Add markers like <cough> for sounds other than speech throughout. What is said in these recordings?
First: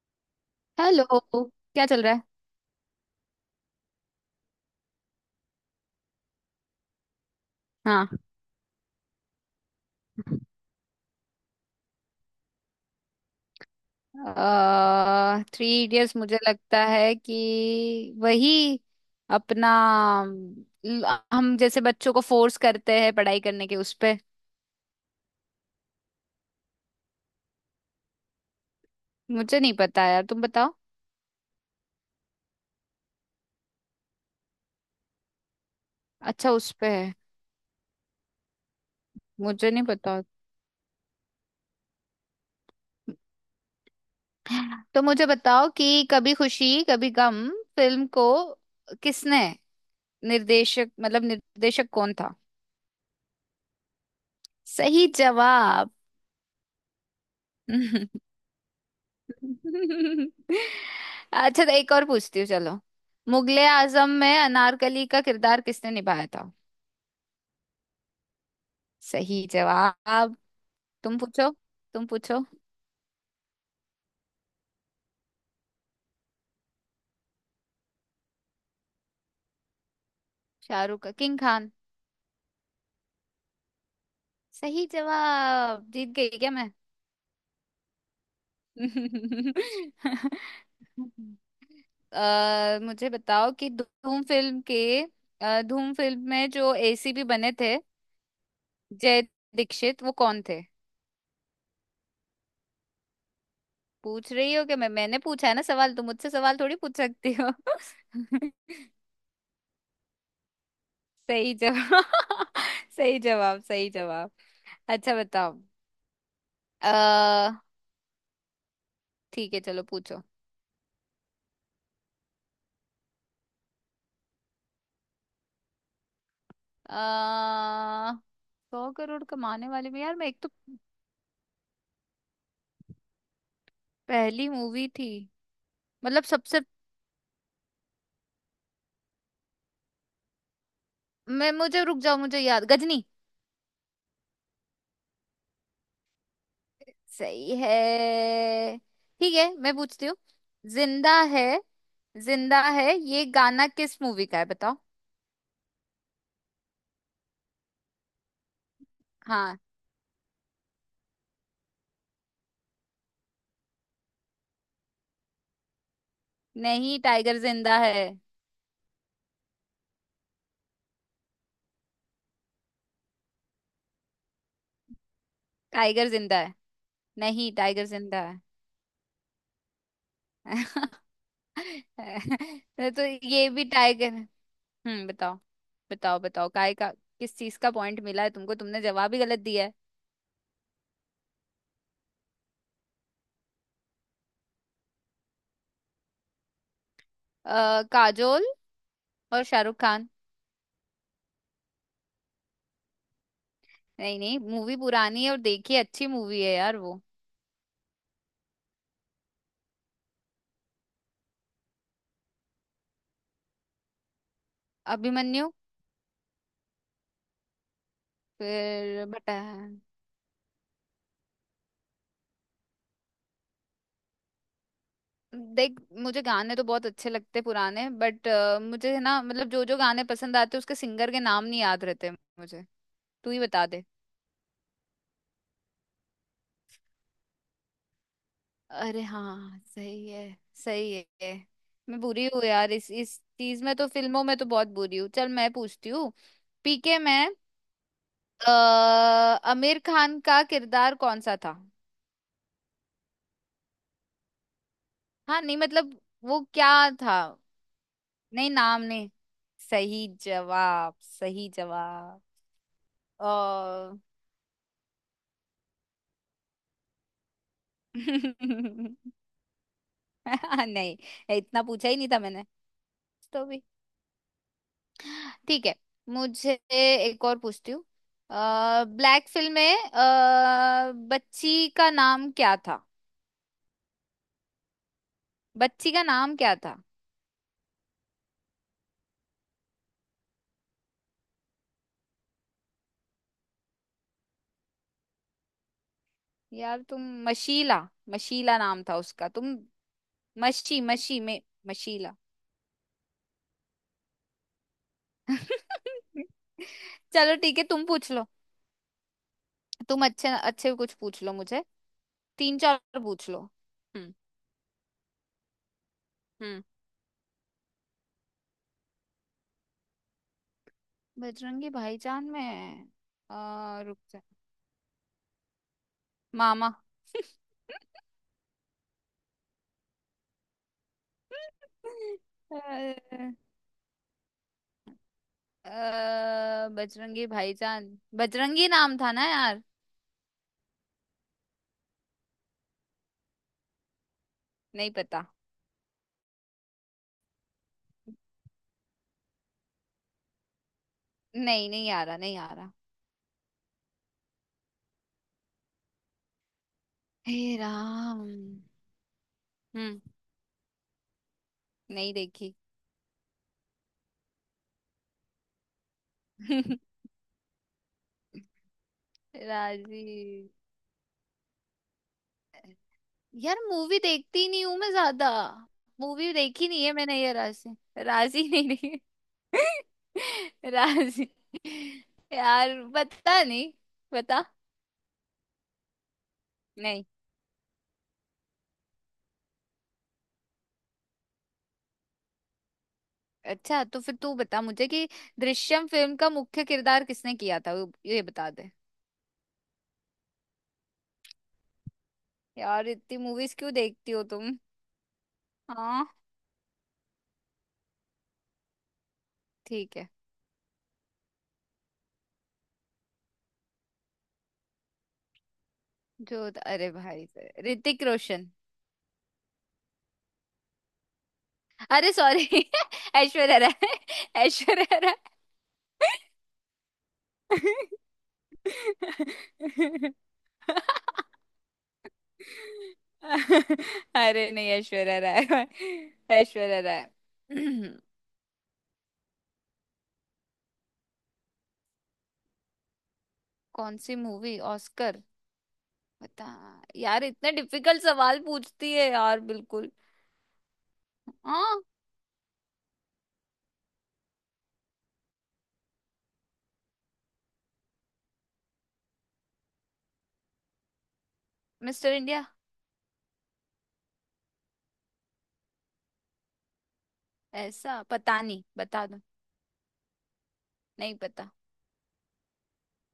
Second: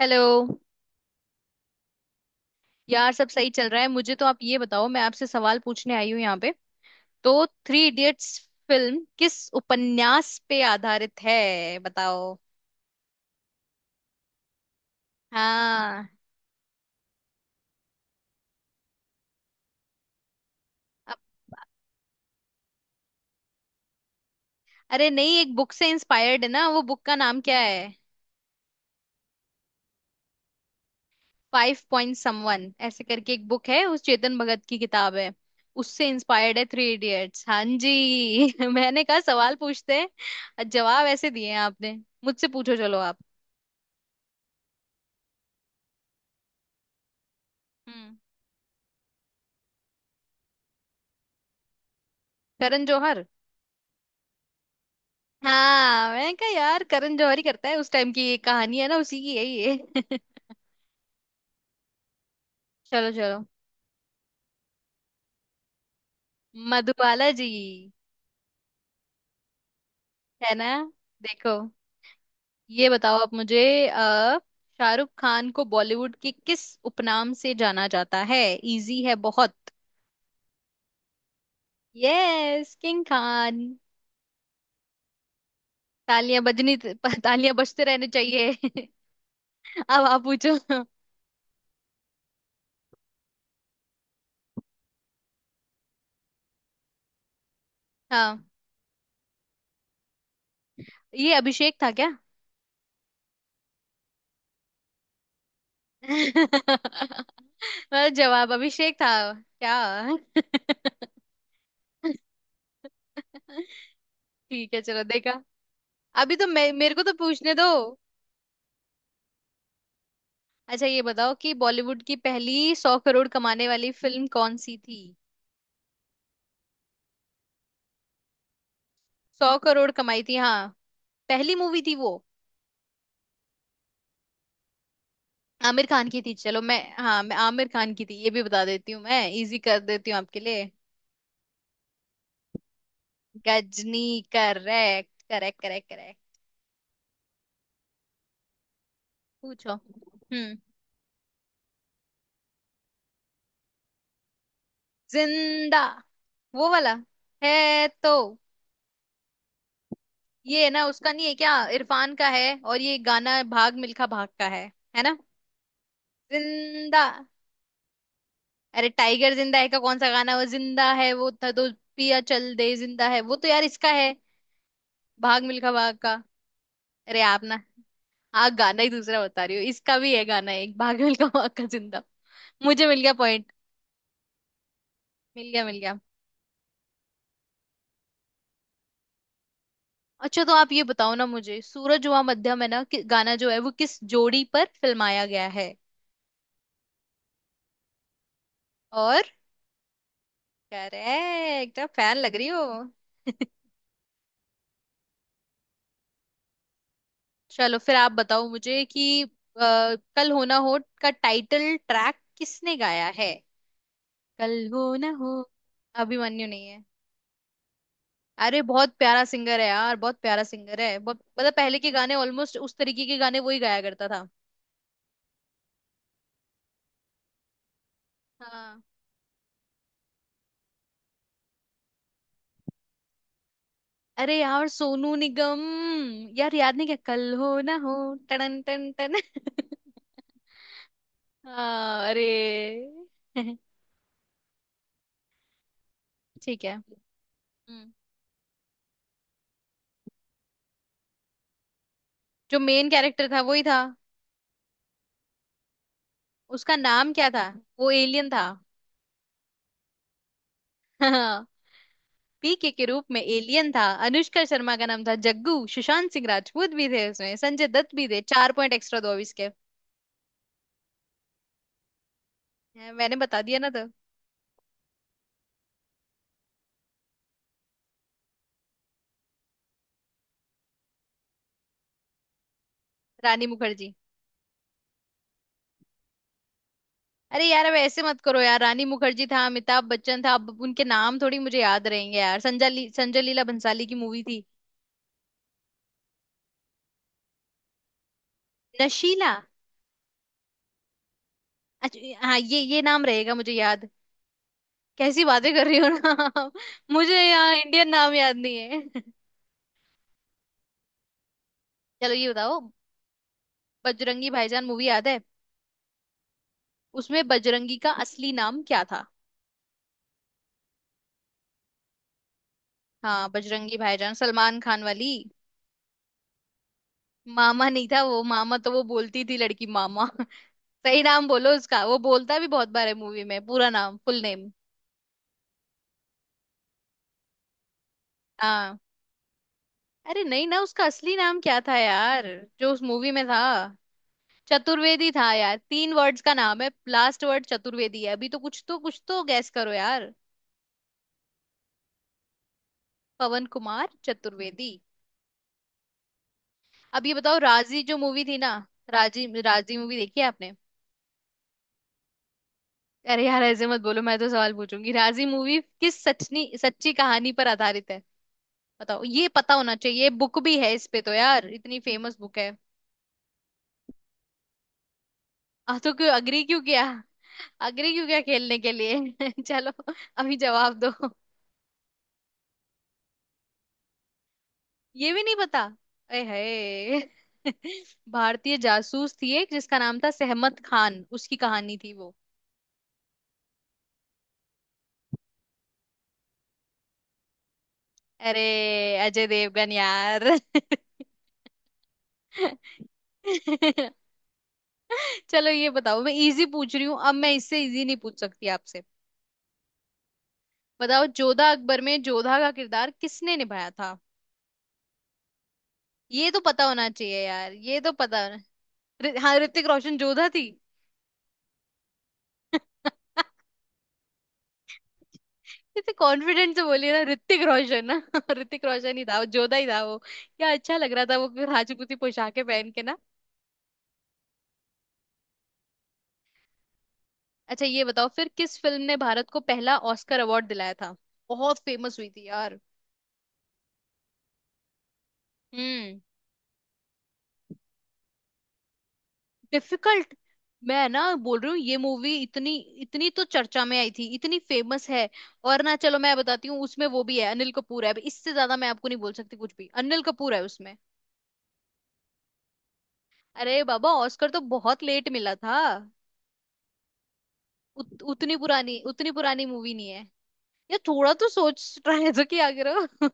Hello. Hello. क्या चल रहा है। यार सब सही चल रहा है। मुझे तो आप ये बताओ, मैं आपसे सवाल पूछने आई हूँ यहाँ पे। तो थ्री हाँ। इडियट्स फिल्म किस उपन्यास पे आधारित है बताओ। थ्री इडियट्स हाँ। मुझे लगता है कि वही अपना अब- हम जैसे बच्चों को फोर्स करते हैं पढ़ाई करने के उस पे। अरे नहीं, एक बुक से इंस्पायर्ड है ना, वो बुक का नाम क्या है? मुझे नहीं पता यार, तुम बताओ। फाइव पॉइंट समवन ऐसे करके एक बुक है, उस चेतन भगत की किताब है। उससे अच्छा, इंस्पायर्ड है उस पे थ्री है। इडियट्स। हाँ जी। <laughs> मैंने कहा सवाल मुझे नहीं पूछते पता। हैं, जवाब ऐसे दिए हैं आपने। मुझसे पूछो चलो आप। तो मुझे बताओ कि कभी खुशी कभी गम फिल्म हम्म। को किसने निर्देशक, मतलब, निर्देशक कौन था। करण जौहर। सही जवाब। हाँ मैंने कहा यार करण जौहर ही करता है, उस टाइम की <laughs> ये कहानी है ना, उसी की है ये। <laughs> अच्छा, तो एक और पूछती हूँ, चलो। चलो चलो। मुगले आजम में अनारकली का किरदार किसने निभाया था। मधुबाला जी। सही जवाब। है ना। तुम पूछो। देखो। तुम पूछो। ये बताओ आप मुझे। अ, शाहरुख खान को बॉलीवुड के किस उपनाम से जाना जाता है? इजी है बहुत। शाहरुख का King Khan. Yes, King Khan. सही जवाब। जीत गई तालियां क्या मैं? बजनी। <laughs> तालियां बजते रहने चाहिए। <laughs> अब आप पूछो। <laughs> मुझे बताओ कि धूम फिल्म में जो एसीपी बने थे, हाँ, जय दीक्षित वो कौन थे। ये अभिषेक था क्या? पूछ रही हो कि मैंने पूछा है ना सवाल, तुम मुझसे सवाल थोड़ी पूछ सकती <laughs> हो। मतलब जवाब <laughs> अभिषेक था क्या? <laughs> सही जवाब। <laughs> सही जवाब। सही जवाब। ठीक है चलो अच्छा, देखा। बताओ। अभी तो मे मेरे को तो पूछने अ दो। ठीक है, चलो, पूछो। अच्छा ये बताओ कि बॉलीवुड की पहली 100 करोड़ कमाने वाली फिल्म कौन सी थी? अ 100 करोड़ सौ कमाने करोड़ वाले में यार, कमाई मैं थी एक तो। हाँ। पहली मूवी थी वो। पहली मूवी थी। आमिर खान की मतलब, थी। सबसे। चलो मैं, हाँ, मैं आमिर खान की थी ये भी बता देती हूँ, मैं इजी कर देती हूँ आपके लिए। मैं मुझे रुक जाओ, मुझे याद, Ghajini. Ghajini. Correct, correct, correct, correct. सही है। ठीक है, पूछो मैं पूछती हूँ। हम्म। जिंदा है। जिंदा है ये गाना किस मूवी का है, बताओ। जिंदा वो वाला है तो। हाँ। ये है ना, उसका नहीं है क्या? इरफान का है, और ये गाना भाग मिल्खा भाग का है। है ना। नहीं, जिंदा। टाइगर जिंदा है। अरे टाइगर जिंदा है का कौन सा गाना है? वो जिंदा है वो था तो पिया चल दे। जिंदा है वो तो यार इसका है, भाग मिल्खा भाग टाइगर का। जिंदा है। अरे आप नहीं, ना, टाइगर जिंदा आप गाना ही दूसरा बता रही हो। इसका भी है गाना एक, भाग मिल्खा भाग है। <laughs> का, जिंदा। मुझे <laughs> मिल तो गया ये पॉइंट। भी ट्राई कर। हम्म, बताओ। मिल गया, मिल गया। बताओ, बताओ, काय का। किस चीज का पॉइंट मिला है तुमको? तुमने जवाब ही गलत दिया है। अच्छा तो आप ये बताओ ना मुझे, सूरज हुआ मध्यम, है ना कि गाना, जो है वो किस जोड़ी पर फिल्माया गया है? काजोल। और? और शाहरुख खान। करेक्ट। आप फैन लग रही हो। नहीं, नहीं, मूवी पुरानी है और देखी, अच्छी मूवी है यार वो। चलो फिर आप बताओ मुझे कि कल हो ना हो का टाइटल ट्रैक किसने गाया है? कल हो ना हो। अभिमन्यु। अभिमन्यु नहीं है। अरे बहुत फिर प्यारा बता। सिंगर है यार, बहुत प्यारा सिंगर है। बहुत मतलब पहले के गाने ऑलमोस्ट उस तरीके के गाने वही गाया करता था। देख, मुझे गाने तो बहुत अच्छे लगते पुराने, बट। हाँ। मुझे है ना, मतलब, जो जो गाने पसंद आते उसके सिंगर के नाम नहीं याद रहते मुझे। तू ही बता दे। अरे यार, सोनू निगम। यार याद नहीं क्या, कल हो ना हो। टन टन अरे टन। हाँ, सही <laughs> है। सही है। मैं हाँ अरे। बुरी हूँ यार, इस <laughs> चीज में तो, फिल्मों में तो बहुत बुरी हूँ। चल, मैं पूछती हूँ। ठीक है। पीके में हम्म। आमिर खान का किरदार कौन सा था। जो मेन कैरेक्टर था वही था। हाँ, नहीं मतलब, वो क्या उसका नाम था। क्या था? वो एलियन था। नहीं, नाम नहीं। सही जवाब। <laughs> हाँ, सही जवाब। पीके के रूप में एलियन था। ओ। अनुष्का शर्मा का नाम था जग्गू। सुशांत सिंह राजपूत भी थे उसमें, संजय दत्त भी थे। चार <laughs> पॉइंट एक्स्ट्रा दो अब इसके। नहीं, इतना पूछा ही नहीं था मैंने। मैंने बता तो दिया भी ना तो। ठीक है। मुझे एक और पूछती हूँ। ब्लैक फिल्म में बच्ची का नाम क्या था। रानी मुखर्जी। बच्ची का नाम क्या था। अरे यार अब ऐसे मत करो यार। रानी मुखर्जी था, अमिताभ बच्चन था, अब उनके नाम थोड़ी मुझे याद रहेंगे यार। संजय लीला भंसाली की मूवी थी। यार तुम। मशीला। मशीला नाम था उसका, नशीला। तुम। मशी मशी में मशीला। अच्छा हाँ, ये नाम रहेगा मुझे याद। कैसी बातें कर रही हो ना <laughs> आप? मुझे चलो यहाँ ठीक है, तुम इंडियन पूछ नाम लो। याद नहीं है। <laughs> तुम अच्छे अच्छे कुछ पूछ लो मुझे। चलो ये तीन बताओ, चार पूछ लो। हम्म। बजरंगी भाईजान मूवी याद है? हम्म। उसमें बजरंगी का असली नाम क्या था? बजरंगी भाईजान में। हाँ, बजरंगी रुक भाईजान, जा। सलमान खान वाली। मामा। मामा नहीं था वो, मामा तो वो बोलती थी लड़की, मामा। <laughs> सही नाम बोलो उसका। वो बोलता भी <laughs> बहुत बार है मूवी अ, में पूरा नाम, फुल नेम। बजरंगी भाईजान। बजरंगी हाँ। नाम था ना यार। अरे नहीं ना, उसका असली नाम क्या था यार, जो उस मूवी में था? नहीं चतुर्वेदी पता। था यार, तीन वर्ड्स का नाम है, लास्ट वर्ड चतुर्वेदी है। अभी तो कुछ तो कुछ तो गैस करो यार। नहीं, नहीं आ रहा, नहीं आ रहा। पवन कुमार चतुर्वेदी। अब ये हे बताओ, राजी जो राम। मूवी थी ना, राजी, राजी मूवी हम्म। देखी है आपने? नहीं देखी। अरे यार ऐसे मत बोलो, मैं तो सवाल पूछूंगी। राजी मूवी किस सचनी <laughs> सच्ची कहानी पर आधारित है बताओ? ये पता होना चाहिए, राजी। बुक भी है इस पे तो यार, इतनी फेमस बुक है। यार मूवी देखती नहीं हूँ मैं ज्यादा। आ तो क्यों मूवी अग्री क्यों देखी किया? नहीं है मैंने, ये राशि। अग्री क्यों किया राजी खेलने नहीं के देखी। लिए? <laughs> चलो अभी <laughs> जवाब दो। राजी। यार पता नहीं। बता। ये भी नहीं पता? ए नहीं। है। <laughs> भारतीय जासूस थी एक, जिसका नाम था सहमत खान, उसकी कहानी थी वो। अच्छा, तो फिर तू बता मुझे कि दृश्यम फिल्म का मुख्य किरदार किसने किया था, ये अरे बता दे। अजय देवगन यार। यार इतनी मूवीज क्यों <laughs> देखती हो तुम। चलो ये बताओ, हाँ, मैं इजी पूछ रही हूँ, अब मैं इससे इजी नहीं पूछ सकती आपसे। ठीक है। बताओ जोधा अकबर में जोधा का किरदार किसने निभाया था? ये तो जो पता होना अरे चाहिए भाई यार, साहब, ये तो ऋतिक पता होना। रोशन। हाँ ऋतिक रोशन जोधा थी। <laughs> अरे सॉरी, <laughs> ऐश्वर्या राय। ऐश्वर्या राय। इतने कॉन्फिडेंट से बोलिए ना, ऋतिक रोशन ना। <laughs> ऋतिक रोशन ही था वो, जोधा ही था वो, क्या अच्छा <laughs> लग रहा था वो फिर राजपूती पोशाकें पहन के ना। अरे नहीं, ऐश्वर्या राय। ऐश्वर्या राय। अच्छा ये <clears throat> बताओ फिर, किस फिल्म ने भारत को पहला ऑस्कर अवार्ड दिलाया था? बहुत फेमस हुई थी यार। कौन सी मूवी, ऑस्कर? हम्म। बता। यार इतने डिफिकल्ट सवाल पूछती है यार, बिल्कुल। डिफिकल्ट। मैं ना बोल रही हूँ, ये हाँ। मूवी इतनी, इतनी तो चर्चा में आई थी, इतनी फेमस है। और ना चलो मैं बताती हूँ, उसमें वो भी है, अनिल कपूर है, अब इससे ज्यादा मैं आपको नहीं बोल सकती कुछ भी। अनिल कपूर है उसमें। Mister India. अरे बाबा, ऑस्कर तो बहुत लेट मिला था। ऐसा उतनी पता नहीं, पुरानी, बता। उतनी पुरानी मूवी नहीं है ये। थोड़ा नहीं तो पता। सोच रहे तो क्या करो।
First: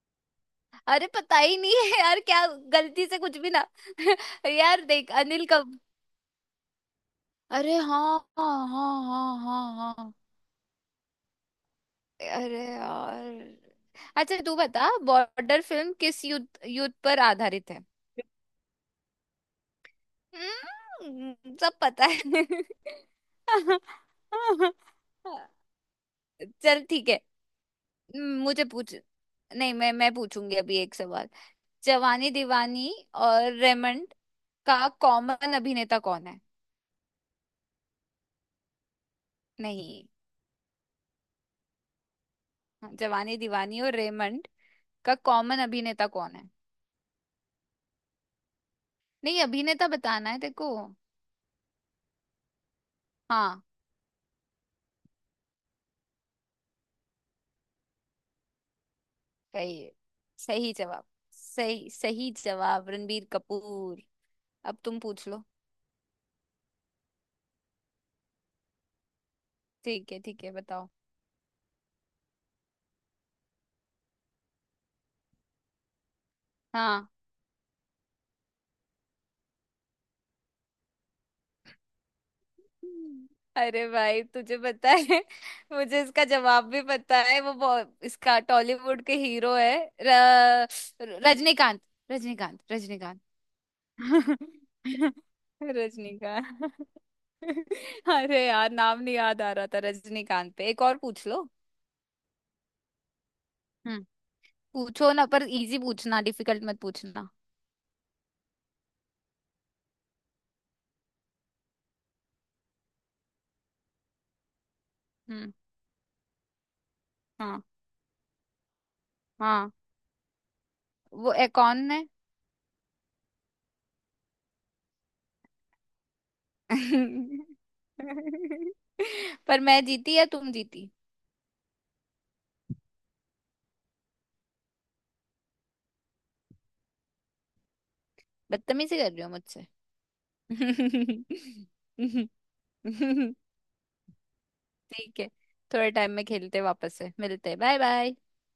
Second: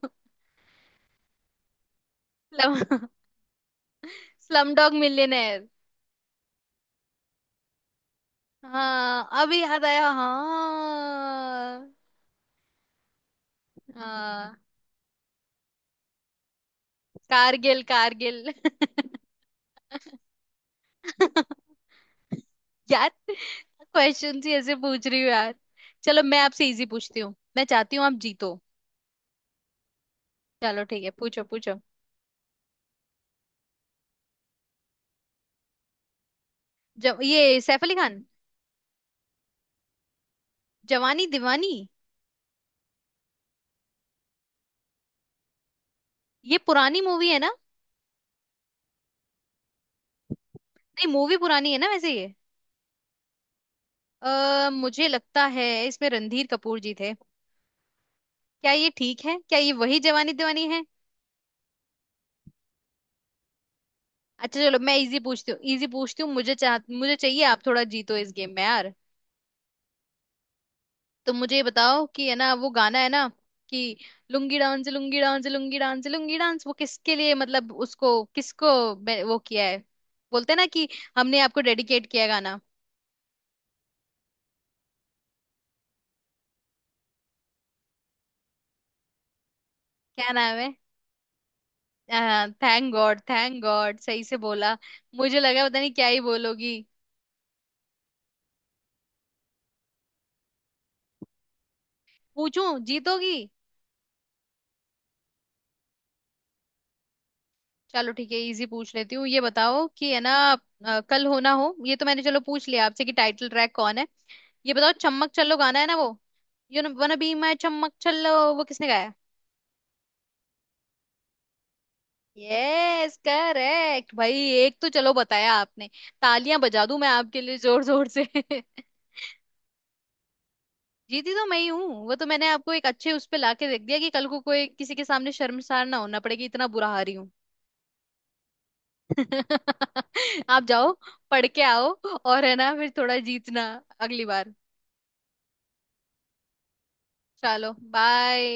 अरे, पता ही नहीं है यार क्या। गलती से कुछ भी ना। <laughs> <laughs> स्लम यार डॉग देख, अनिल मिलियनेयर। कब। अरे हाँ, <laughs> हाँ, हाँ, हाँ, अभी हाँ। याद हाँ, आया। हाँ। हाँ अरे यार। अच्छा, तू हाँ। बता बॉर्डर फिल्म किस युद्ध युद्ध पर आधारित कारगिल, है। कारगिल। <laughs> सब पता है। यार क्वेश्चन ही ऐसे पूछ रही हूँ यार। चलो मैं <laughs> आपसे चल, इजी ठीक पूछती है। हूँ, मैं चाहती हूँ आप जीतो। मुझे पूछ। नहीं, मैं पूछूंगी अभी चलो एक ठीक है, सवाल। पूछो पूछो। जवानी दीवानी और रेमंड का कॉमन अभिनेता कौन है। जब ये सैफ अली खान। नहीं। जवानी दीवानी। जवानी दीवानी और रेमंड का कॉमन अभिनेता कौन है। ये पुरानी मूवी है ना। नहीं, अभिनेता बताना है तेरे को। नहीं मूवी पुरानी है ना वैसे ये। हाँ। आ, मुझे लगता है इसमें रणधीर कपूर जी थे। क्या ये ठीक है? क्या ये सही है। वही जवानी दीवानी सही है? जवाब। सही, सही जवाब। रणबीर कपूर। अच्छा चलो अब मैं तुम इजी पूछ लो। पूछती हूँ, इजी पूछती हूँ, मुझे चाह, मुझे चाहिए आप थोड़ा जीतो इस गेम में यार। ठीक है, ठीक है, बताओ। तो मुझे ये बताओ कि, है ना वो गाना है ना कि, lungi dance lungi dance lungi dance lungi dance, वो हाँ। किसके लिए, मतलब उसको किसको वो किया है, बोलते हैं ना कि हमने आपको डेडिकेट किया है गाना। अरे भाई तुझे पता है, <laughs> मुझे इसका जवाब भी पता है, इसका टॉलीवुड के हीरो है। र, क्या नाम है? Rajinikanth. Rajinikanth. Thank God, Rajinikanth. Thank God सही से बोला। मुझे लगा <laughs> पता नहीं क्या ही बोलोगी। रजनीकांत। अरे यार, नाम नहीं याद आ रहा था। रजनीकांत पे एक और पूछ लो। पूछूं जीतोगी? हम्म। पूछो ना, पर इजी पूछना, डिफिकल्ट मत पूछना। चलो ठीक है इजी पूछ लेती हूँ। ये बताओ कि, है ना, कल हो ना हो ये तो मैंने, चलो पूछ लिया आपसे कि टाइटल ट्रैक कौन है। ये बताओ चम्मक हम्म। चलो गाना है ना वो, you know wanna be my हाँ, चम्मक चलो, वो किसने गाया? हाँ। वो कौन है? यस करेक्ट भाई। एक तो चलो बताया आपने। तालियां बजा दूं मैं आपके <laughs> लिए जोर जोर से। <laughs> पर मैं जीती या तुम जीती? जीती तो मैं ही हूँ। वो तो मैंने आपको एक अच्छे उस पे लाके देख दिया कि कल को कोई किसी के सामने शर्मसार ना होना पड़ेगी इतना बुरा हारी हूँ। बदतमीजी कर रही हो मुझसे। <laughs> आप जाओ <laughs> पढ़ के आओ, और है ना फिर थोड़ा जीतना अगली बार। ठीक है, थोड़े टाइम में खेलते हैं वापस से। मिलते हैं। चलो बाय बाय। बाय।